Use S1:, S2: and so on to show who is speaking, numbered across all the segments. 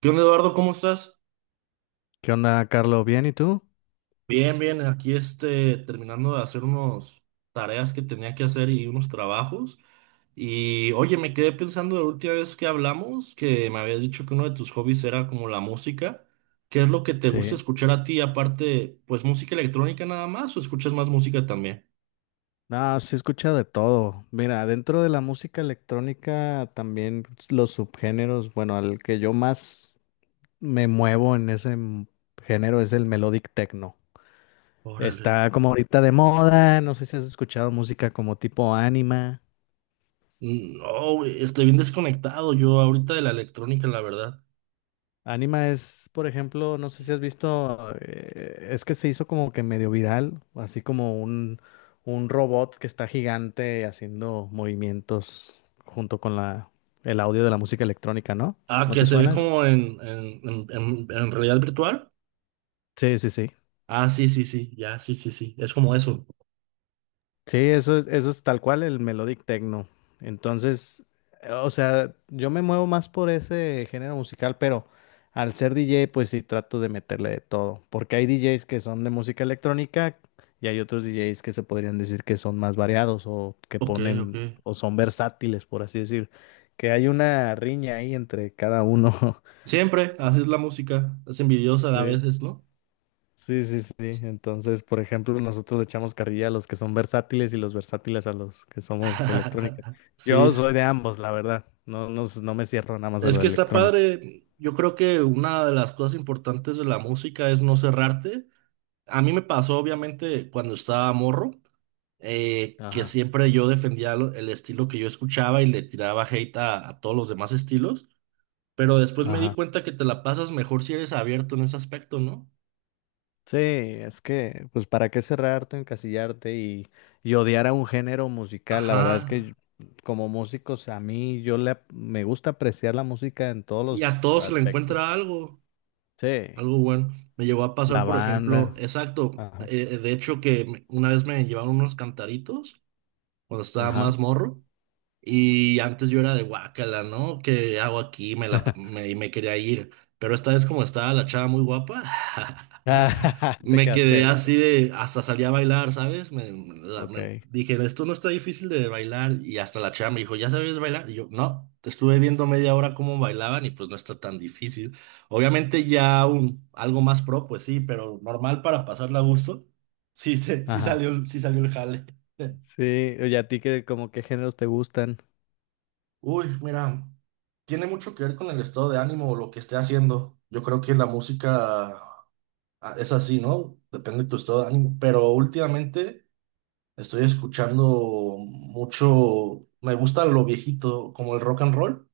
S1: ¿Qué onda, Eduardo? ¿Cómo estás?
S2: ¿Qué onda, Carlos? ¿Bien y tú?
S1: Bien, bien, aquí terminando de hacer unas tareas que tenía que hacer y unos trabajos. Y oye, me quedé pensando la última vez que hablamos, que me habías dicho que uno de tus hobbies era como la música. ¿Qué es lo que te gusta
S2: Sí.
S1: escuchar a ti? Aparte, pues música electrónica nada más, o escuchas más música también.
S2: No, sí escucha de todo. Mira, dentro de la música electrónica también pues, los subgéneros, bueno, al que yo más me muevo en ese género es el melodic techno.
S1: Órale.
S2: Está como ahorita de moda, no sé si has escuchado música como tipo anima.
S1: No, güey, estoy bien desconectado yo ahorita de la electrónica, la verdad.
S2: Anima es, por ejemplo, no sé si has visto, es que se hizo como que medio viral, así como un robot que está gigante haciendo movimientos junto con el audio de la música electrónica, ¿no?
S1: Ah,
S2: ¿No
S1: que
S2: te
S1: se ve
S2: suena eso?
S1: como en realidad virtual.
S2: Sí, sí, sí.
S1: Ah, sí, sí, sí, ya, sí, sí, sí. Es como eso.
S2: Sí, eso es tal cual el melodic techno. Entonces, o sea, yo me muevo más por ese género musical, pero al ser DJ, pues sí trato de meterle de todo, porque hay DJs que son de música electrónica y hay otros DJs que se podrían decir que son más variados o que
S1: Ok, ok.
S2: ponen o son versátiles, por así decir, que hay una riña ahí entre cada uno.
S1: Siempre haces la música. Es envidiosa a
S2: Sí.
S1: veces, ¿no?
S2: Sí, sí, sí. Entonces, por ejemplo, nosotros le echamos carrilla a los que son versátiles y los versátiles a los que somos electrónica.
S1: Sí,
S2: Yo
S1: es
S2: soy de ambos, la verdad. No, no, no me cierro nada más a
S1: es
S2: la
S1: que está
S2: electrónica.
S1: padre. Yo creo que una de las cosas importantes de la música es no cerrarte. A mí me pasó, obviamente, cuando estaba morro, que
S2: Ajá.
S1: siempre yo defendía el estilo que yo escuchaba y le tiraba hate a todos los demás estilos. Pero después me di
S2: Ajá.
S1: cuenta que te la pasas mejor si eres abierto en ese aspecto, ¿no?
S2: Sí, es que, pues, ¿para qué cerrarte, encasillarte y odiar a un género musical? La verdad es que
S1: Ajá.
S2: como músicos, a mí yo le, ap- me gusta apreciar la música en todos
S1: Y a
S2: los
S1: todos se le
S2: aspectos.
S1: encuentra algo,
S2: Sí,
S1: algo bueno. Me llegó a pasar,
S2: la
S1: por ejemplo,
S2: banda.
S1: exacto,
S2: Ajá.
S1: de hecho que una vez me llevaron unos cantaritos cuando estaba
S2: Ajá.
S1: más morro y antes yo era de guácala, ¿no? ¿Qué hago aquí? Me la, pa- me, y me quería ir. Pero esta vez como estaba la chava muy guapa,
S2: Ah, te
S1: me
S2: quedaste
S1: quedé así
S2: ahí.
S1: de... Hasta salí a bailar, ¿sabes?
S2: Ok.
S1: Dije, esto no está difícil de bailar. Y hasta la chava me dijo, ¿ya sabes bailar? Y yo, no, estuve viendo media hora cómo bailaban y pues no está tan difícil. Obviamente ya un, algo más pro, pues sí, pero normal para pasarla a gusto. Sí,
S2: Ajá.
S1: sí salió el jale.
S2: Sí, oye, a ti qué, como qué géneros te gustan.
S1: Uy, mira, tiene mucho que ver con el estado de ánimo o lo que esté haciendo. Yo creo que la música es así, ¿no? Depende de tu estado de ánimo. Pero últimamente estoy escuchando mucho, me gusta lo viejito, como el rock and roll,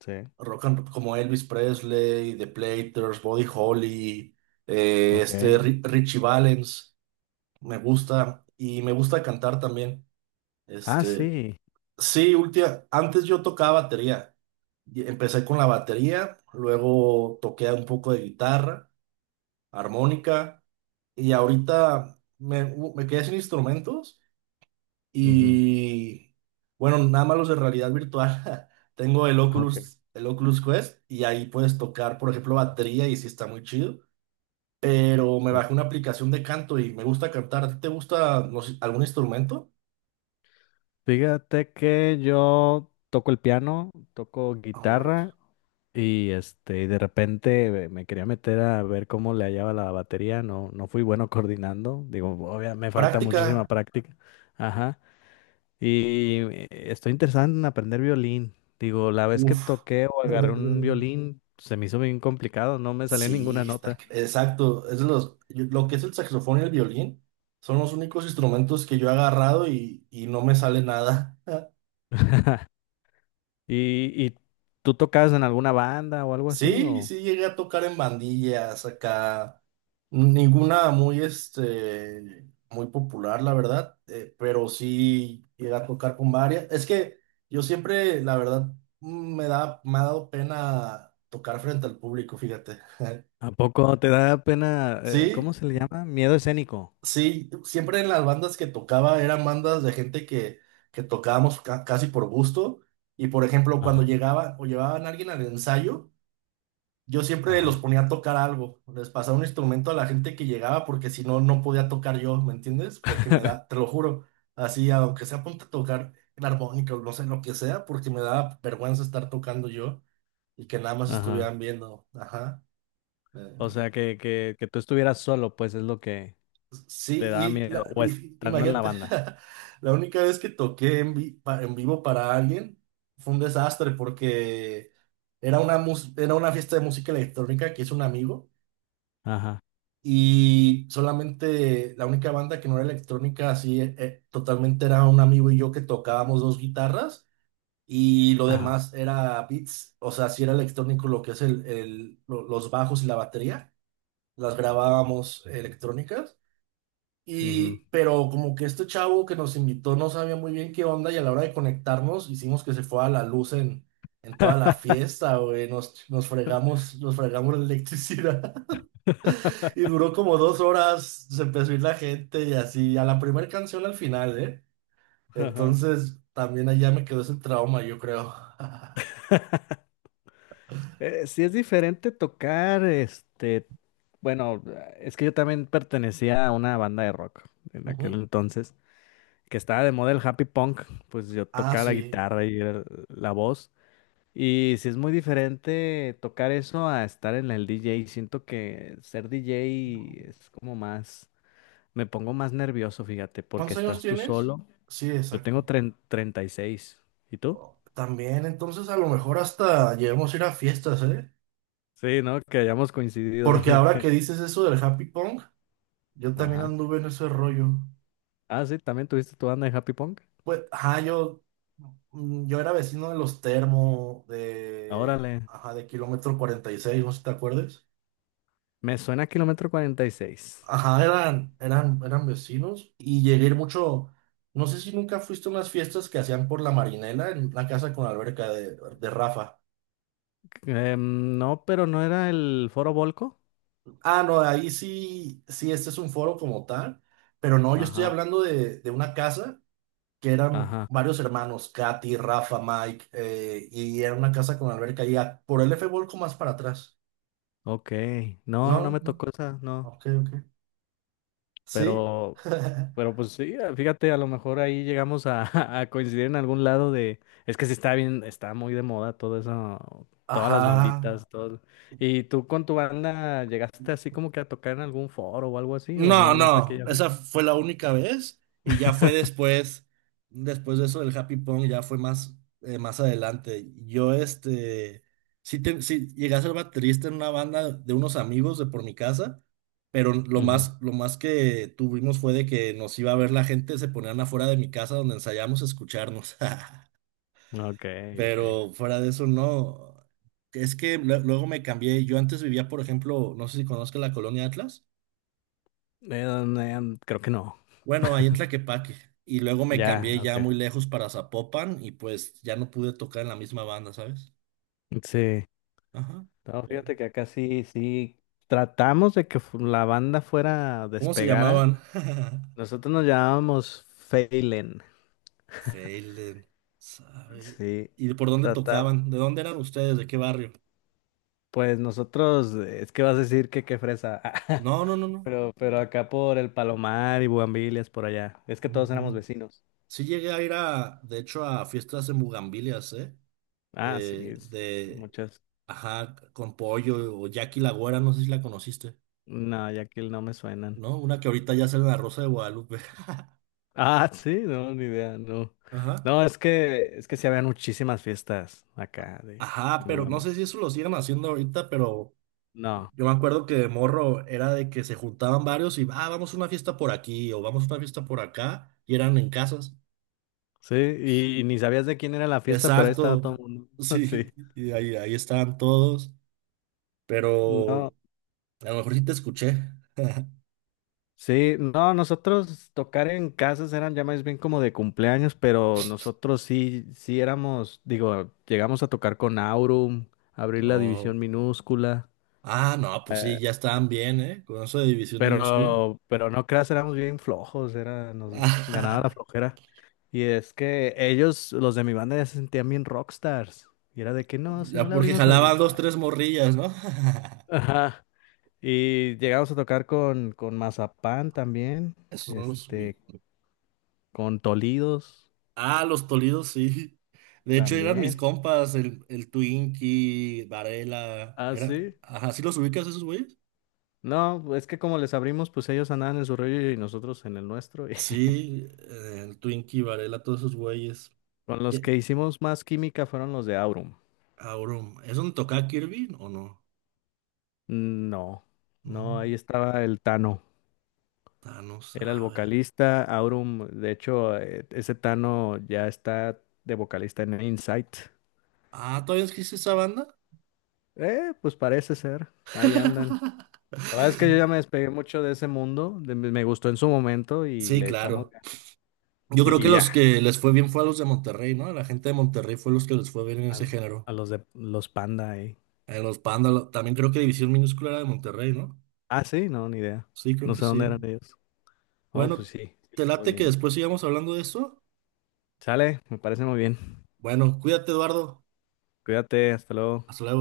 S2: Sí.
S1: como Elvis Presley, The Platters, Buddy Holly,
S2: Ok. Mm.
S1: Richie Valens, me gusta y me gusta cantar también.
S2: Ah,
S1: Este,
S2: sí.
S1: Sí, última, antes yo tocaba batería. Y empecé con la batería, luego toqué un poco de guitarra, armónica, y ahorita me quedé sin instrumentos
S2: Ujú.
S1: y bueno, nada más los de realidad virtual. Tengo
S2: Ok,
S1: El Oculus Quest y ahí puedes tocar, por ejemplo, batería y sí está muy chido, pero me
S2: ok.
S1: bajé una aplicación de canto y me gusta cantar. ¿A ti te gusta no sé, algún instrumento?
S2: Fíjate que yo toco el piano, toco
S1: Ahora,
S2: guitarra y este, de repente me quería meter a ver cómo le hallaba la batería. No, no fui bueno coordinando. Digo, obviamente me falta muchísima
S1: práctica.
S2: práctica. Ajá. Y estoy interesado en aprender violín. Digo, la vez que
S1: Uf.
S2: toqué o agarré un violín, se me hizo bien complicado, no me salía ninguna
S1: Sí, está,
S2: nota.
S1: exacto. Es de los, lo que es el saxofón y el violín son los únicos instrumentos que yo he agarrado y no me sale nada.
S2: Y tú tocabas en alguna banda o algo así?
S1: Sí,
S2: ¿O
S1: sí, llegué a tocar en bandillas acá. Ninguna muy, muy popular, la verdad, pero sí llegué a tocar con varias. Es que yo siempre, la verdad, me ha dado pena tocar frente al público, fíjate.
S2: a poco te da pena, ¿cómo
S1: Sí,
S2: se le llama? Miedo escénico.
S1: Sí, siempre en las bandas que tocaba eran bandas de gente que tocábamos casi por gusto. Y por ejemplo, cuando
S2: Ajá,
S1: llegaba o llevaban a alguien al ensayo, yo siempre los
S2: ajá,
S1: ponía a tocar algo. Les pasaba un instrumento a la gente que llegaba porque si no, no podía tocar yo, ¿me entiendes? De que me da, te lo juro. Así, aunque sea ponte a tocar el armónica o no sé lo que sea, porque me daba vergüenza estar tocando yo y que nada más
S2: ajá.
S1: estuvieran viendo. Ajá. Eh,
S2: O sea, que tú estuvieras solo, pues es lo que
S1: Sí,
S2: te da
S1: y
S2: miedo,
S1: la-
S2: o
S1: y-
S2: estando en la
S1: imagínate,
S2: banda.
S1: la única vez que toqué en vivo para alguien fue un desastre porque era era una fiesta de música electrónica que hizo un amigo
S2: Ajá,
S1: y solamente la única banda que no era electrónica así totalmente era un amigo y yo que tocábamos dos guitarras y lo
S2: ajá.
S1: demás era beats, o sea, sí era electrónico lo que es los bajos y la batería, las grabábamos electrónicas
S2: Ujú.
S1: y, pero como que este chavo que nos invitó no sabía muy bien qué onda y a la hora de conectarnos hicimos que se fuera la luz en toda la fiesta, güey. Nos fregamos la electricidad y duró como 2 horas, se empezó a ir la gente y así, a la primera canción al final, ¿eh?
S2: Ajá.
S1: Entonces también allá me quedó ese trauma, yo creo.
S2: Sí es diferente tocar, bueno, es que yo también pertenecía a una banda de rock en aquel
S1: Ujú.
S2: entonces, que estaba de moda el happy punk, pues yo
S1: Ah,
S2: tocaba la
S1: sí.
S2: guitarra y era la voz. Y si es muy diferente tocar eso a estar en el DJ. Siento que ser DJ es como más, me pongo más nervioso, fíjate, porque
S1: ¿Cuántos años
S2: estás tú
S1: tienes?
S2: solo.
S1: Sí,
S2: Yo tengo
S1: exacto.
S2: treinta ¿Y seis y tú?
S1: También, entonces a lo mejor hasta llevemos a ir a fiestas, ¿eh?
S2: Sí, ¿no? Que hayamos coincidido
S1: Porque
S2: de
S1: ahora que
S2: que...
S1: dices eso del Happy Pong, yo también
S2: Ajá.
S1: anduve en ese rollo.
S2: Ah, sí, también tuviste tu banda de Happy Punk.
S1: Pues, ajá, yo era vecino de los Termo, de,
S2: Órale.
S1: ajá, de kilómetro 46, no sé si te acuerdas.
S2: Me suena a Kilómetro 46.
S1: Ajá, eran vecinos y llegué a ir mucho. No sé si nunca fuiste a unas fiestas que hacían por la Marinela en la casa con alberca de Rafa.
S2: Em, no, pero no era el Foro Volco.
S1: Ah, no, ahí sí, sí, este es un foro como tal, pero no, yo estoy
S2: Ajá.
S1: hablando de una casa que eran
S2: Ajá.
S1: varios hermanos, Katy, Rafa, Mike, y era una casa con alberca y por el F Volco más para atrás.
S2: Ok, no, no
S1: No,
S2: me
S1: no,
S2: tocó esa, no,
S1: ok, ok. Sí.
S2: pero, pero pues sí, ah, fíjate, a lo mejor ahí llegamos a, a coincidir en algún lado de, es que sí está bien, está muy de moda todo eso, todas las
S1: Ajá.
S2: banditas, todo. ¿Y tú con tu banda llegaste así como que a tocar en algún foro o algo así, o
S1: No,
S2: nada más
S1: no,
S2: aquella vez?
S1: esa fue la única vez y ya fue después, después de eso del Happy Pong, ya fue más, más adelante. Sí, sí llegué a ser baterista en una banda de unos amigos de por mi casa, pero
S2: Ujú,
S1: lo más que tuvimos fue de que nos iba a ver la gente, se ponían afuera de mi casa donde ensayamos a escucharnos,
S2: ok, ok.
S1: pero fuera de eso no. Es que luego me cambié, yo antes vivía, por ejemplo, no sé si conozca la colonia Atlas.
S2: No, no, creo que no.
S1: Bueno, ahí en Tlaquepaque. Y luego me
S2: Ya,
S1: cambié ya
S2: ok.
S1: muy lejos para Zapopan y pues ya no pude tocar en la misma banda, ¿sabes?
S2: Sí.
S1: Ajá.
S2: No,
S1: Pero,
S2: fíjate que acá sí, sí. Tratamos de que la banda fuera
S1: ¿cómo se
S2: despegara.
S1: llamaban?
S2: Nosotros nos llamábamos Phelan.
S1: Feilen, ¿sabe?
S2: Sí,
S1: ¿Y por dónde
S2: tratamos.
S1: tocaban? ¿De dónde eran ustedes? ¿De qué barrio?
S2: Pues nosotros, es que vas a decir que qué fresa.
S1: No, no, no, no.
S2: Pero acá por el Palomar y Bugambilias, por allá. Es que todos éramos
S1: Ujú.
S2: vecinos.
S1: Sí llegué a ir a, de hecho, a fiestas en Bugambilias, ¿eh?
S2: Ah, sí,
S1: Eh, de,
S2: muchas.
S1: ajá, con pollo o Jackie la Güera, no sé si la conociste,
S2: No, ya que no me suenan.
S1: ¿no? Una que ahorita ya sale en la Rosa de Guadalupe.
S2: Ah, sí, no, ni idea, no.
S1: Ajá.
S2: No, es que sí había muchísimas fiestas acá de
S1: Ajá,
S2: en
S1: pero no
S2: Bugambilias.
S1: sé si eso lo siguen haciendo ahorita, pero
S2: No,
S1: yo me acuerdo que de morro era de que se juntaban varios y, ah, vamos a una fiesta por aquí o vamos a una fiesta por acá, y eran en casas.
S2: sí, y ni sabías de quién era la fiesta, pero ahí estaba todo
S1: Exacto,
S2: el mundo.
S1: sí,
S2: Sí.
S1: y ahí, ahí estaban todos,
S2: No.
S1: pero a lo mejor sí te escuché.
S2: Sí, no, nosotros tocar en casas eran ya más bien como de cumpleaños, pero nosotros sí, sí éramos, digo, llegamos a tocar con Aurum, abrir la
S1: No,
S2: división minúscula,
S1: ah, no, pues sí,
S2: eh,
S1: ya estaban bien, ¿eh? Con eso de división minúscula.
S2: pero no creas, éramos bien flojos, era, nos ganaba la flojera. Y es que ellos, los de mi banda, ya se sentían bien rockstars. Y era de que no, si no
S1: Ya
S2: le
S1: porque
S2: abrimos al... Y
S1: jalaban
S2: yo,
S1: dos, tres morrillas, ¿no?
S2: ajá. Y llegamos a tocar con Mazapán también,
S1: Eso
S2: este, con Tolidos.
S1: Ah, los Toledos, sí. De hecho, eran mis
S2: También.
S1: compas, el Twinkie, Varela,
S2: Ah,
S1: era...
S2: sí.
S1: Ajá, ¿sí los ubicas esos güeyes?
S2: No, es que como les abrimos, pues ellos andaban en su rollo y nosotros en el nuestro, y
S1: Sí, el Twinkie, Varela, todos esos güeyes.
S2: con los
S1: ¿Qué?
S2: que hicimos más química fueron los de Aurum.
S1: Aurum, ¿es donde tocaba Kirby o no?
S2: No, no,
S1: No,
S2: ahí estaba el Tano.
S1: ah, no
S2: Era el
S1: sabe.
S2: vocalista. Aurum, de hecho, ese Tano ya está de vocalista en Insight.
S1: Ah, ¿todavía existe esa banda?
S2: Pues parece ser. Ahí andan. La verdad es que yo ya me despegué mucho de ese mundo, me gustó en su momento y
S1: Sí,
S2: le echamos
S1: claro.
S2: ganas.
S1: Yo creo que
S2: Y
S1: los
S2: ya.
S1: que les fue bien fue a los de Monterrey, ¿no? A la gente de Monterrey fue los que les fue bien en ese
S2: Al,
S1: género.
S2: a los de los Panda ahí.
S1: En los Panda, también creo que División Minúscula era de Monterrey, ¿no?
S2: Ah, sí, no, ni idea.
S1: Sí, creo
S2: No
S1: que
S2: sé dónde
S1: sí.
S2: eran ellos. Oh,
S1: Bueno,
S2: pues sí, sí
S1: ¿te
S2: les fue
S1: late que
S2: bien.
S1: después sigamos hablando de eso?
S2: Sale, me parece muy bien.
S1: Bueno, cuídate, Eduardo.
S2: Cuídate, hasta luego.
S1: Hasta luego.